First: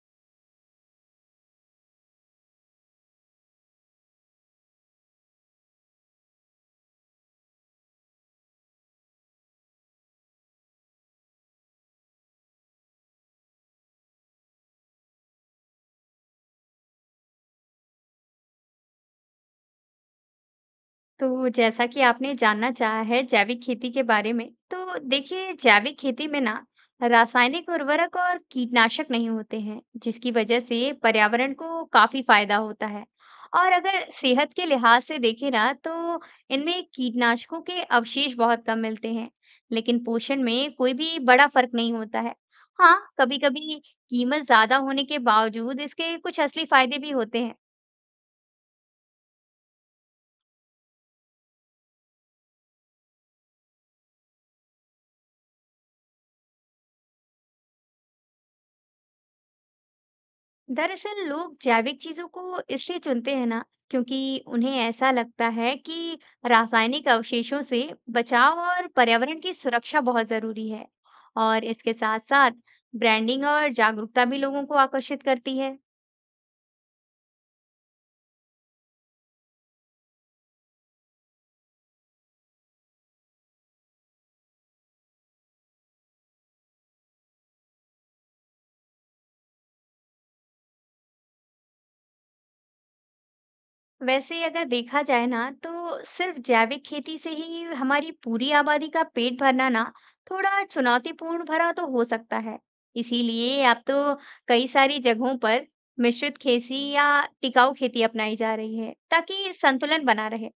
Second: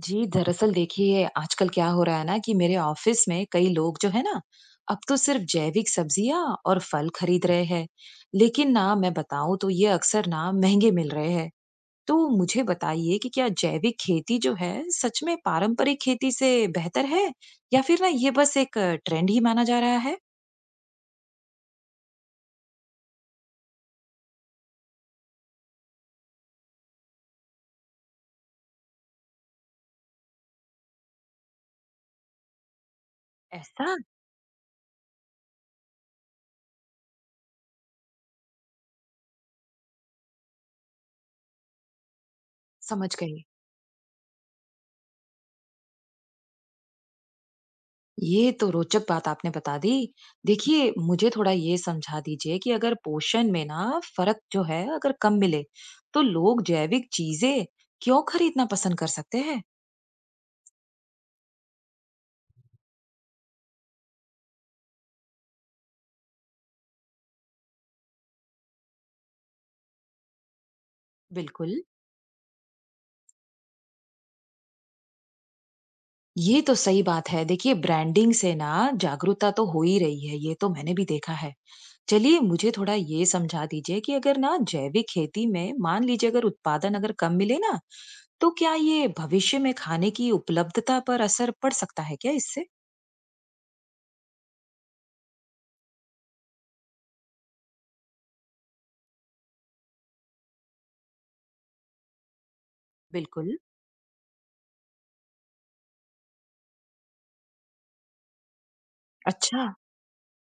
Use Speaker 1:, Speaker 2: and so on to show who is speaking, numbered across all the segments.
Speaker 1: जी, दरअसल देखिए आजकल क्या हो रहा है ना कि मेरे ऑफिस में कई लोग जो है ना अब तो सिर्फ जैविक सब्जियां और फल खरीद रहे हैं। लेकिन ना मैं बताऊं तो ये अक्सर ना महंगे मिल रहे हैं। तो मुझे बताइए कि क्या जैविक खेती जो है सच में पारंपरिक खेती से बेहतर है, या फिर ना ये बस एक ट्रेंड ही माना जा रहा है?
Speaker 2: तो जैसा कि आपने जानना चाहा है जैविक खेती के बारे में, तो देखिए जैविक खेती में ना रासायनिक उर्वरक और कीटनाशक नहीं होते हैं, जिसकी वजह से पर्यावरण को काफी फायदा होता है। और
Speaker 1: ऐसा।
Speaker 2: अगर सेहत के लिहाज से देखें ना, तो इनमें कीटनाशकों के अवशेष बहुत कम मिलते हैं, लेकिन पोषण में कोई भी बड़ा फर्क नहीं होता है। हाँ,
Speaker 1: समझ गई।
Speaker 2: कभी-कभी कीमत ज्यादा होने के बावजूद इसके कुछ असली फायदे भी होते हैं।
Speaker 1: ये तो रोचक बात आपने बता दी। देखिए, मुझे थोड़ा ये समझा दीजिए कि अगर पोषण में ना फ़र्क जो है अगर कम मिले, तो लोग जैविक चीज़ें क्यों खरीदना पसंद कर सकते हैं?
Speaker 2: दरअसल लोग जैविक चीजों को इसलिए चुनते हैं ना क्योंकि उन्हें ऐसा लगता है कि रासायनिक अवशेषों से बचाव और पर्यावरण की सुरक्षा बहुत जरूरी है। और
Speaker 1: बिल्कुल।
Speaker 2: इसके साथ साथ ब्रांडिंग और जागरूकता भी लोगों को आकर्षित करती है।
Speaker 1: ये तो सही बात है। देखिए, ब्रांडिंग से ना जागरूकता तो हो ही रही है, ये तो मैंने भी देखा है। चलिए, मुझे थोड़ा ये समझा दीजिए कि अगर ना जैविक खेती में मान लीजिए अगर उत्पादन अगर कम मिले ना, तो क्या ये भविष्य में खाने की उपलब्धता पर असर पड़ सकता है क्या इससे?
Speaker 2: वैसे ही अगर देखा जाए ना, तो सिर्फ जैविक खेती से ही हमारी पूरी आबादी का पेट भरना ना थोड़ा चुनौतीपूर्ण भरा तो हो सकता है।
Speaker 1: बिल्कुल।
Speaker 2: इसीलिए अब तो कई सारी जगहों पर मिश्रित खेती या टिकाऊ खेती अपनाई जा रही है ताकि
Speaker 1: अच्छा,
Speaker 2: संतुलन बना रहे।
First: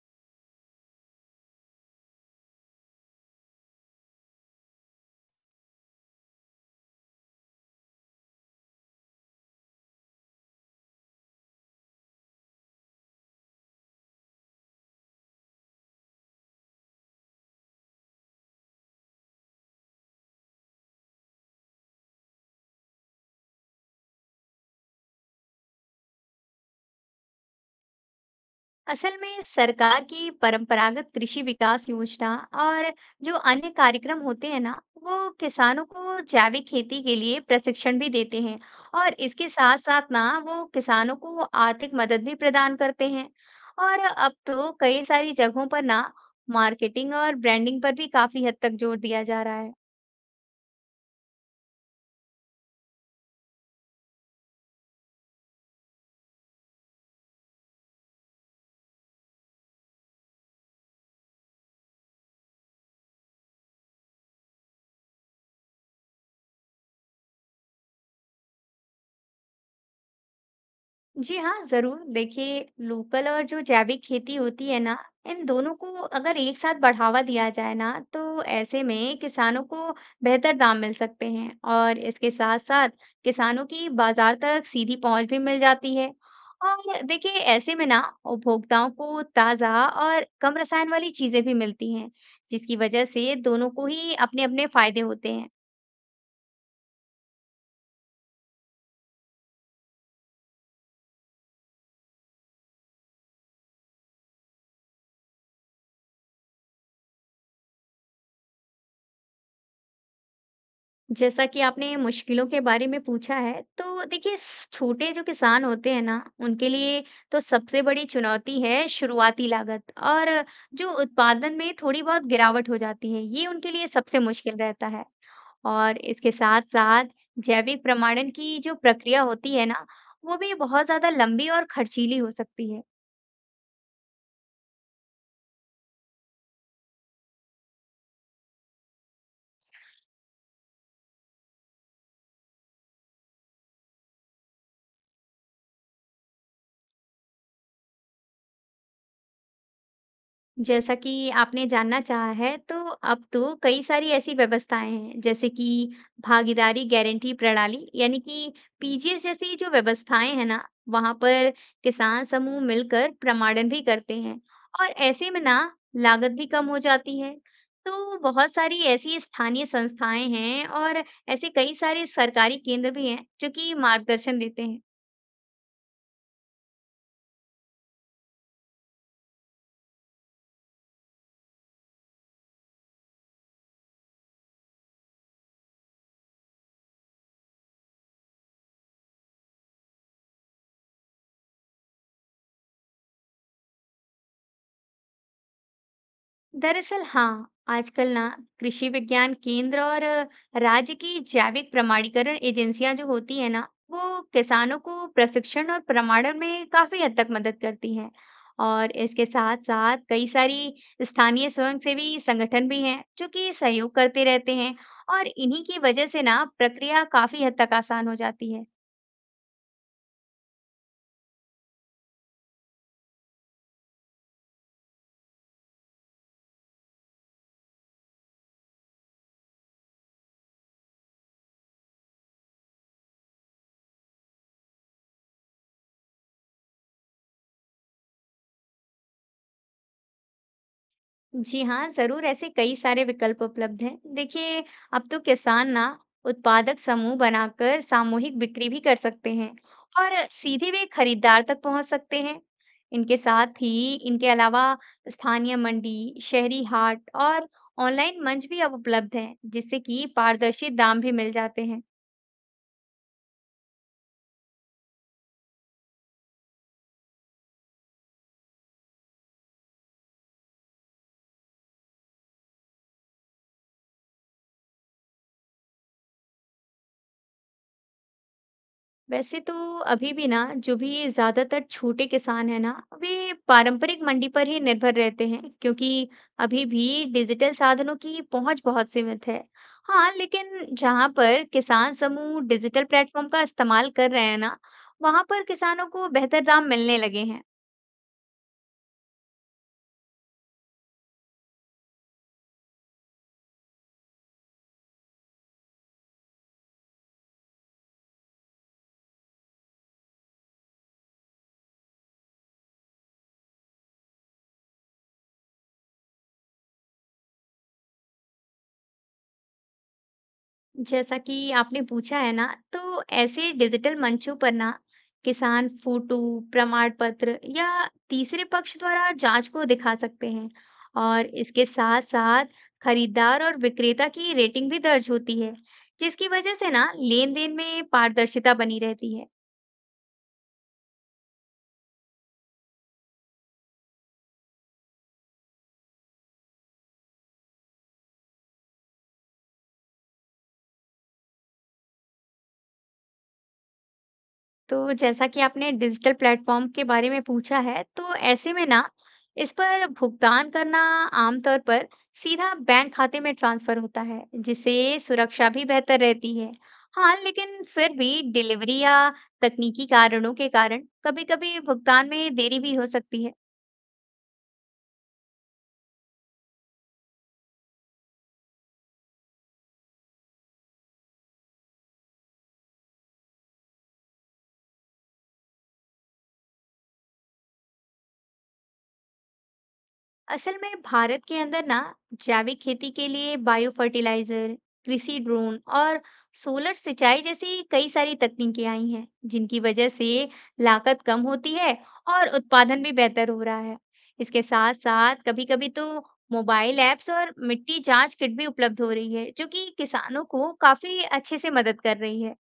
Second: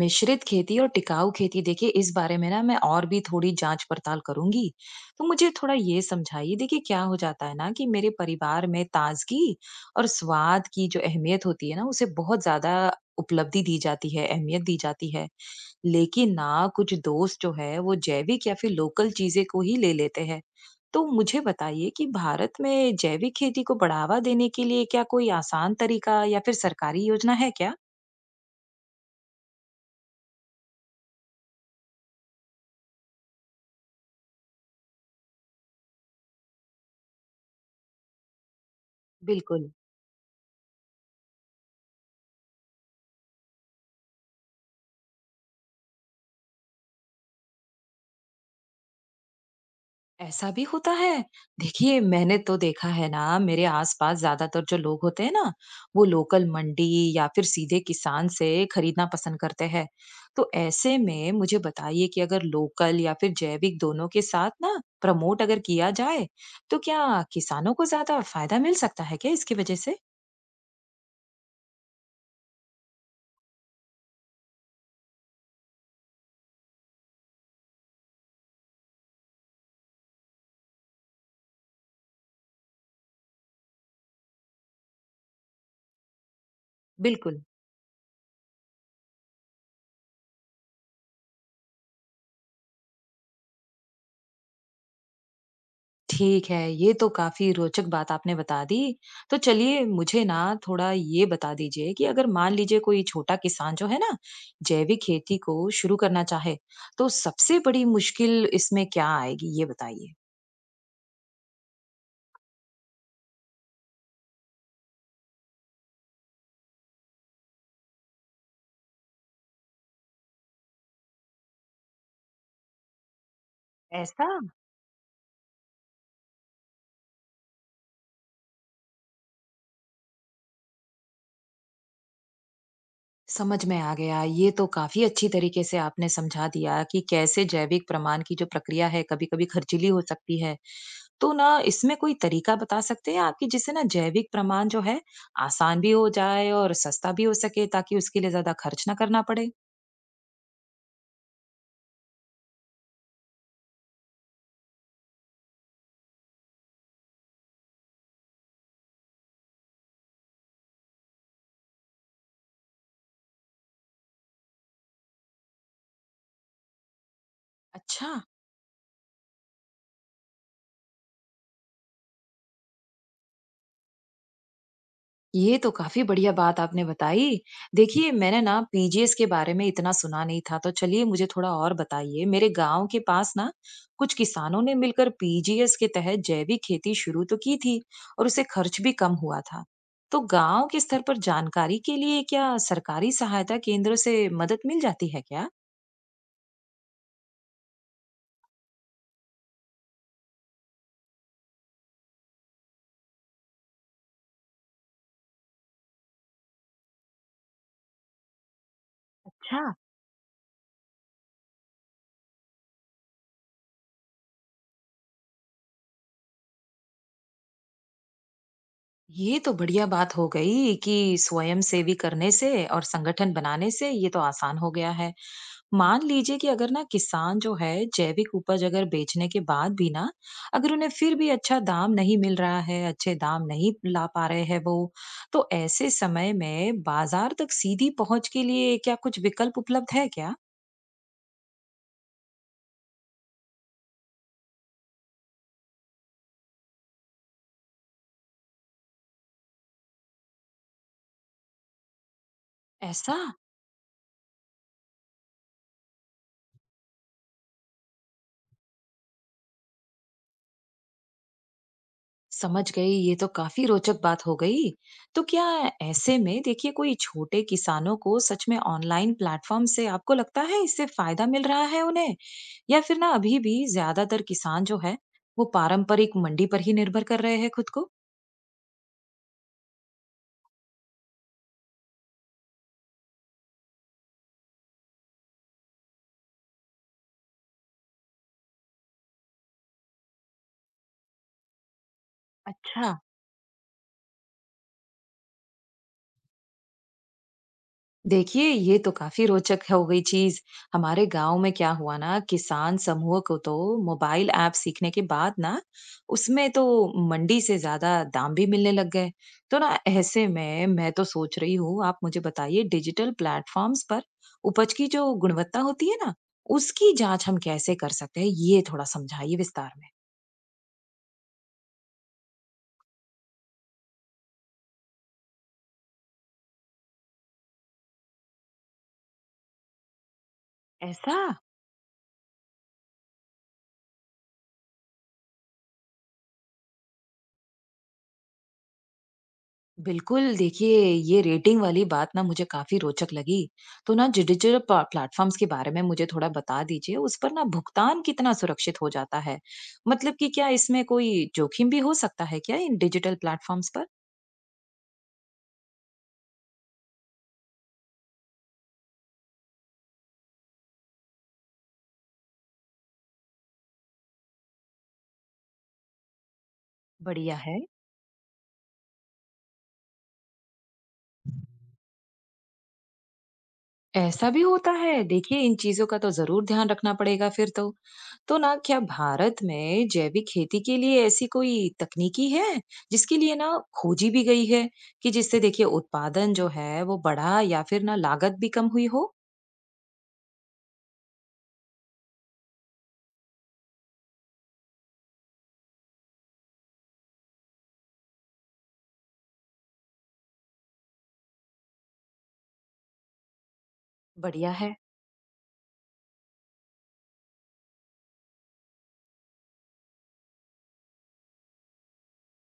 Speaker 1: मिश्रित खेती और टिकाऊ खेती देखिए इस बारे में ना मैं और भी थोड़ी जांच पड़ताल करूंगी। तो मुझे थोड़ा ये समझाइए देखिए क्या हो जाता है ना कि मेरे परिवार में ताजगी और स्वाद की जो अहमियत होती है ना उसे बहुत ज्यादा उपलब्धि दी जाती है, अहमियत दी जाती है। लेकिन ना कुछ दोस्त जो है वो जैविक या फिर लोकल चीजें को ही ले लेते हैं। तो मुझे बताइए कि भारत में जैविक खेती को बढ़ावा देने के लिए क्या कोई आसान तरीका या फिर सरकारी योजना है क्या?
Speaker 2: असल में सरकार की परंपरागत कृषि विकास योजना और जो अन्य कार्यक्रम होते हैं ना, वो किसानों को जैविक खेती के लिए प्रशिक्षण भी देते हैं और इसके
Speaker 1: बिल्कुल।
Speaker 2: साथ साथ ना वो किसानों को आर्थिक मदद भी प्रदान करते हैं। और अब तो कई सारी जगहों पर ना मार्केटिंग और ब्रांडिंग पर भी काफी हद तक जोर दिया जा रहा है।
Speaker 1: ऐसा भी होता है? देखिए, मैंने तो देखा है ना, मेरे आसपास ज़्यादातर जो लोग होते हैं ना, वो लोकल मंडी या फिर सीधे किसान से खरीदना पसंद करते हैं। तो ऐसे में मुझे बताइए कि अगर लोकल या फिर जैविक दोनों के साथ ना प्रमोट अगर किया जाए, तो क्या किसानों को ज़्यादा फायदा मिल सकता है क्या इसकी वजह से?
Speaker 2: जी हाँ, ज़रूर। देखिए, लोकल और जो जैविक खेती होती है ना, इन दोनों को अगर एक साथ बढ़ावा दिया जाए ना, तो ऐसे में किसानों को बेहतर दाम मिल सकते हैं और इसके साथ-साथ किसानों की बाज़ार तक सीधी पहुँच भी मिल जाती है। और देखिए,
Speaker 1: बिल्कुल।
Speaker 2: ऐसे में ना उपभोक्ताओं को ताज़ा और कम रसायन वाली चीज़ें भी मिलती हैं, जिसकी वजह से दोनों को ही अपने-अपने फ़ायदे होते हैं।
Speaker 1: ठीक है, ये तो काफ़ी रोचक बात आपने बता दी। तो चलिए मुझे ना थोड़ा ये बता दीजिए कि अगर मान लीजिए कोई छोटा किसान जो है ना, जैविक खेती को शुरू करना चाहे, तो सबसे बड़ी मुश्किल इसमें क्या आएगी? ये बताइए।
Speaker 2: जैसा कि आपने मुश्किलों के बारे में पूछा है, तो देखिए छोटे जो किसान होते हैं ना, उनके लिए तो सबसे बड़ी चुनौती है शुरुआती लागत, और जो उत्पादन में थोड़ी बहुत गिरावट हो जाती है, ये उनके लिए सबसे
Speaker 1: ऐसा।
Speaker 2: मुश्किल रहता है। और इसके साथ साथ जैविक प्रमाणन की जो प्रक्रिया होती है ना, वो भी बहुत ज्यादा लंबी और खर्चीली हो सकती है।
Speaker 1: समझ में आ गया। ये तो काफ़ी अच्छी तरीके से आपने समझा दिया कि कैसे जैविक प्रमाण की जो प्रक्रिया है, कभी-कभी खर्चीली हो सकती है। तो ना इसमें कोई तरीका बता सकते हैं आप कि जिससे ना जैविक प्रमाण जो है, आसान भी हो जाए और सस्ता भी हो सके ताकि उसके लिए ज़्यादा खर्च ना करना पड़े?
Speaker 2: जैसा कि आपने जानना चाहा है, तो अब तो कई सारी ऐसी व्यवस्थाएं हैं, जैसे कि भागीदारी गारंटी प्रणाली, यानी कि पीजीएस जैसी जो व्यवस्थाएं हैं ना, वहां पर किसान समूह मिलकर प्रमाणन भी करते हैं और ऐसे में ना लागत भी कम हो जाती है।
Speaker 1: अच्छा।
Speaker 2: तो बहुत सारी ऐसी स्थानीय संस्थाएं हैं और ऐसे कई सारे सरकारी केंद्र भी हैं जो कि मार्गदर्शन देते हैं।
Speaker 1: ये तो काफी बढ़िया बात आपने बताई। देखिए, मैंने ना पीजीएस के बारे में इतना सुना नहीं था, तो चलिए मुझे थोड़ा और बताइए। मेरे गांव के पास ना कुछ किसानों ने मिलकर पीजीएस के तहत जैविक खेती शुरू तो की थी और उसे खर्च भी कम हुआ था। तो गांव के स्तर पर जानकारी के लिए क्या सरकारी सहायता केंद्र से मदद मिल जाती है क्या?
Speaker 2: दरअसल हाँ, आजकल ना कृषि विज्ञान केंद्र और राज्य की जैविक प्रमाणीकरण एजेंसियां जो होती है ना, वो किसानों को प्रशिक्षण और प्रमाणन में काफी हद तक मदद करती हैं। और इसके साथ
Speaker 1: अच्छा।
Speaker 2: साथ कई सारी स्थानीय स्वयंसेवी संगठन भी हैं जो कि सहयोग करते रहते हैं और इन्हीं की वजह से ना प्रक्रिया काफी हद तक आसान हो जाती है।
Speaker 1: ये तो बढ़िया बात हो गई कि स्वयं सेवी करने से और संगठन बनाने से ये तो आसान हो गया है। मान लीजिए कि अगर ना किसान जो है जैविक उपज अगर बेचने के बाद भी ना अगर उन्हें फिर भी अच्छा दाम नहीं मिल रहा है, अच्छे दाम नहीं ला पा रहे हैं वो, तो ऐसे समय में बाजार तक सीधी पहुंच के लिए क्या कुछ विकल्प उपलब्ध है क्या?
Speaker 2: जी हाँ, ज़रूर, ऐसे कई सारे विकल्प उपलब्ध हैं। देखिए, अब तो किसान ना उत्पादक समूह बनाकर सामूहिक बिक्री भी कर सकते हैं और सीधे वे खरीदार तक पहुंच सकते हैं।
Speaker 1: ऐसा।
Speaker 2: इनके साथ ही, इनके अलावा स्थानीय मंडी, शहरी हाट और ऑनलाइन मंच भी अब उपलब्ध हैं, जिससे कि पारदर्शी दाम भी मिल जाते हैं।
Speaker 1: समझ गई। ये तो काफी रोचक बात हो गई। तो क्या ऐसे में देखिए कोई छोटे किसानों को सच में ऑनलाइन प्लेटफॉर्म से आपको लगता है इससे फायदा मिल रहा है उन्हें, या फिर ना अभी भी ज्यादातर किसान जो है वो पारंपरिक मंडी पर ही निर्भर कर रहे हैं खुद को?
Speaker 2: वैसे तो अभी भी ना जो भी ज्यादातर छोटे किसान है ना, वे पारंपरिक मंडी पर ही निर्भर रहते हैं क्योंकि अभी भी डिजिटल साधनों की पहुंच बहुत सीमित है। हाँ, लेकिन जहां पर किसान समूह डिजिटल
Speaker 1: अच्छा।
Speaker 2: प्लेटफॉर्म का इस्तेमाल कर रहे हैं ना, वहां पर किसानों को बेहतर दाम मिलने लगे हैं।
Speaker 1: देखिए ये तो काफी रोचक हो गई चीज। हमारे गांव में क्या हुआ ना किसान समूह को तो मोबाइल ऐप सीखने के बाद ना उसमें तो मंडी से ज्यादा दाम भी मिलने लग गए। तो ना ऐसे में मैं तो सोच रही हूँ, आप मुझे बताइए डिजिटल प्लेटफॉर्म्स पर उपज की जो गुणवत्ता होती है ना उसकी जांच हम कैसे कर सकते हैं, ये थोड़ा समझाइए विस्तार में।
Speaker 2: जैसा कि आपने पूछा है ना, तो ऐसे डिजिटल मंचों पर ना किसान फोटो, प्रमाण पत्र या तीसरे पक्ष द्वारा जांच को दिखा सकते हैं।
Speaker 1: ऐसा।
Speaker 2: और इसके साथ-साथ खरीदार और विक्रेता की रेटिंग भी दर्ज होती है, जिसकी वजह से ना लेन-देन में पारदर्शिता बनी रहती है।
Speaker 1: बिल्कुल, देखिए ये रेटिंग वाली बात ना मुझे काफ़ी रोचक लगी। तो ना डिजिटल प प्लेटफ़ॉर्म्स के बारे में मुझे थोड़ा बता दीजिए, उस पर ना भुगतान कितना सुरक्षित हो जाता है? मतलब कि क्या इसमें कोई जोखिम भी हो सकता है क्या इन डिजिटल प्लेटफ़ॉर्म्स पर?
Speaker 2: तो जैसा कि आपने डिजिटल प्लेटफॉर्म के बारे में पूछा है, तो ऐसे में ना इस पर भुगतान करना आमतौर पर सीधा बैंक खाते में ट्रांसफर होता है, जिससे सुरक्षा भी बेहतर रहती है। हाँ,
Speaker 1: बढ़िया है।
Speaker 2: लेकिन फिर भी डिलीवरी या तकनीकी कारणों के कारण कभी-कभी भुगतान में देरी भी हो सकती है।
Speaker 1: ऐसा भी होता है? देखिए इन चीज़ों का तो ज़रूर ध्यान रखना पड़ेगा फिर तो। तो ना क्या भारत में जैविक खेती के लिए ऐसी कोई तकनीकी है जिसके लिए ना खोजी भी गई है कि जिससे देखिए उत्पादन जो है वो बढ़ा या फिर ना लागत भी कम हुई हो?
Speaker 2: असल में भारत के अंदर ना जैविक खेती के लिए बायो फर्टिलाइजर, कृषि ड्रोन और सोलर सिंचाई जैसी कई सारी तकनीकें आई हैं, जिनकी वजह से लागत कम होती है और उत्पादन भी बेहतर हो रहा है। इसके
Speaker 1: बढ़िया है।
Speaker 2: साथ साथ कभी-कभी तो मोबाइल ऐप्स और मिट्टी जांच किट भी उपलब्ध हो रही है, जो कि किसानों को काफी अच्छे से मदद कर रही है।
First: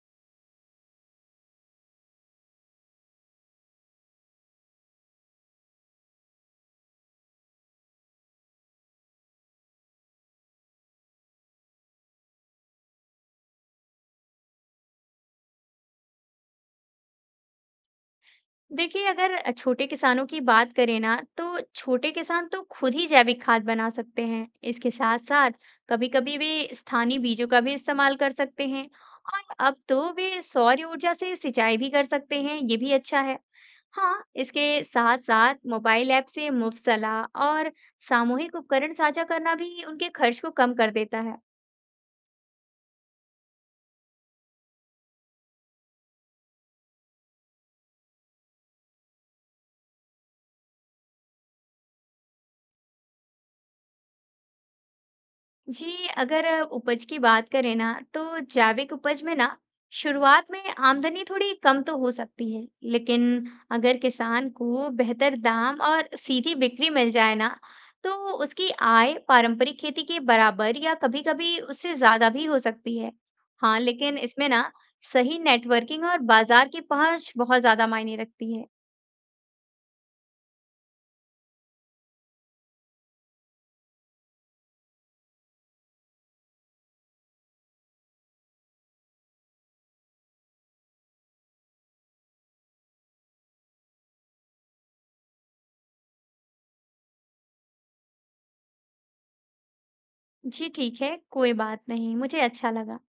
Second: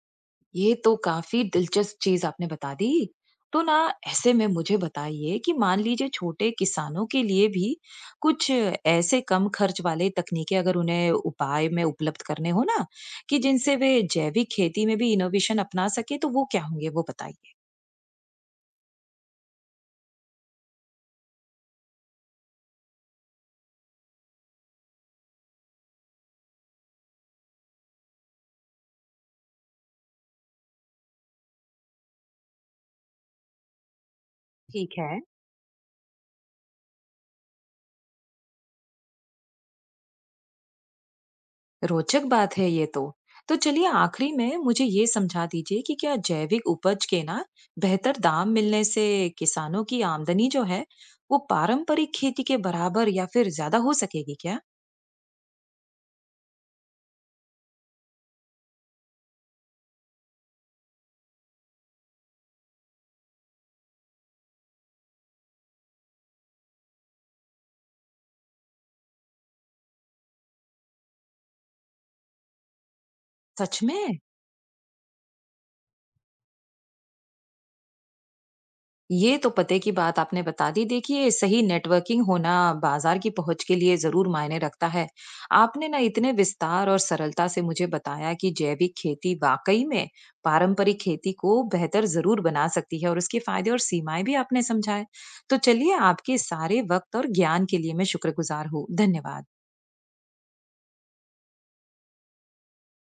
Speaker 1: ये तो काफी दिलचस्प चीज आपने बता दी। तो ना ऐसे में मुझे बताइए कि मान लीजिए छोटे किसानों के लिए भी कुछ ऐसे कम खर्च वाले तकनीकें अगर उन्हें उपाय में उपलब्ध करने हो ना कि जिनसे वे जैविक खेती में भी इनोवेशन अपना सके, तो वो क्या होंगे वो बताइए।
Speaker 2: देखिए, अगर अ, छोटे किसानों की बात करें ना, तो छोटे किसान तो खुद ही जैविक खाद बना सकते हैं। इसके साथ साथ कभी कभी वे स्थानीय बीजों का भी इस्तेमाल कर सकते हैं और अब तो वे सौर ऊर्जा से सिंचाई भी कर सकते हैं, ये भी अच्छा है। हाँ, इसके
Speaker 1: ठीक
Speaker 2: साथ
Speaker 1: है।
Speaker 2: साथ मोबाइल ऐप से मुफ्त सलाह और सामूहिक उपकरण साझा करना भी उनके खर्च को कम कर देता है।
Speaker 1: रोचक बात है ये तो। तो चलिए आखिरी में मुझे ये समझा दीजिए कि क्या जैविक उपज के ना बेहतर दाम मिलने से किसानों की आमदनी जो है वो पारंपरिक खेती के बराबर या फिर ज्यादा हो सकेगी क्या?
Speaker 2: जी, अगर अ, उपज की बात करें ना, तो जैविक उपज में ना शुरुआत में आमदनी थोड़ी कम तो हो सकती है, लेकिन अगर किसान को बेहतर दाम और सीधी बिक्री मिल जाए ना, तो उसकी आय पारंपरिक खेती के बराबर या कभी-कभी उससे ज़्यादा भी हो सकती है। हाँ,
Speaker 1: सच
Speaker 2: लेकिन
Speaker 1: में?
Speaker 2: इसमें ना सही नेटवर्किंग और बाजार की पहुंच बहुत ज़्यादा मायने रखती है।
Speaker 1: ये तो पते की बात आपने बता दी। देखिए, सही नेटवर्किंग होना बाज़ार की पहुँच के लिए ज़रूर मायने रखता है। आपने ना इतने विस्तार और सरलता से मुझे बताया कि जैविक खेती वाक़ई में पारंपरिक खेती को बेहतर ज़रूर बना सकती है और उसके फ़ायदे और सीमाएँ भी आपने समझाए। तो चलिए, आपके सारे वक़्त और ज्ञान के लिए मैं शुक्रगुज़ार हूँ। धन्यवाद।
Speaker 2: जी, ठीक है, कोई बात नहीं, मुझे अच्छा लगा।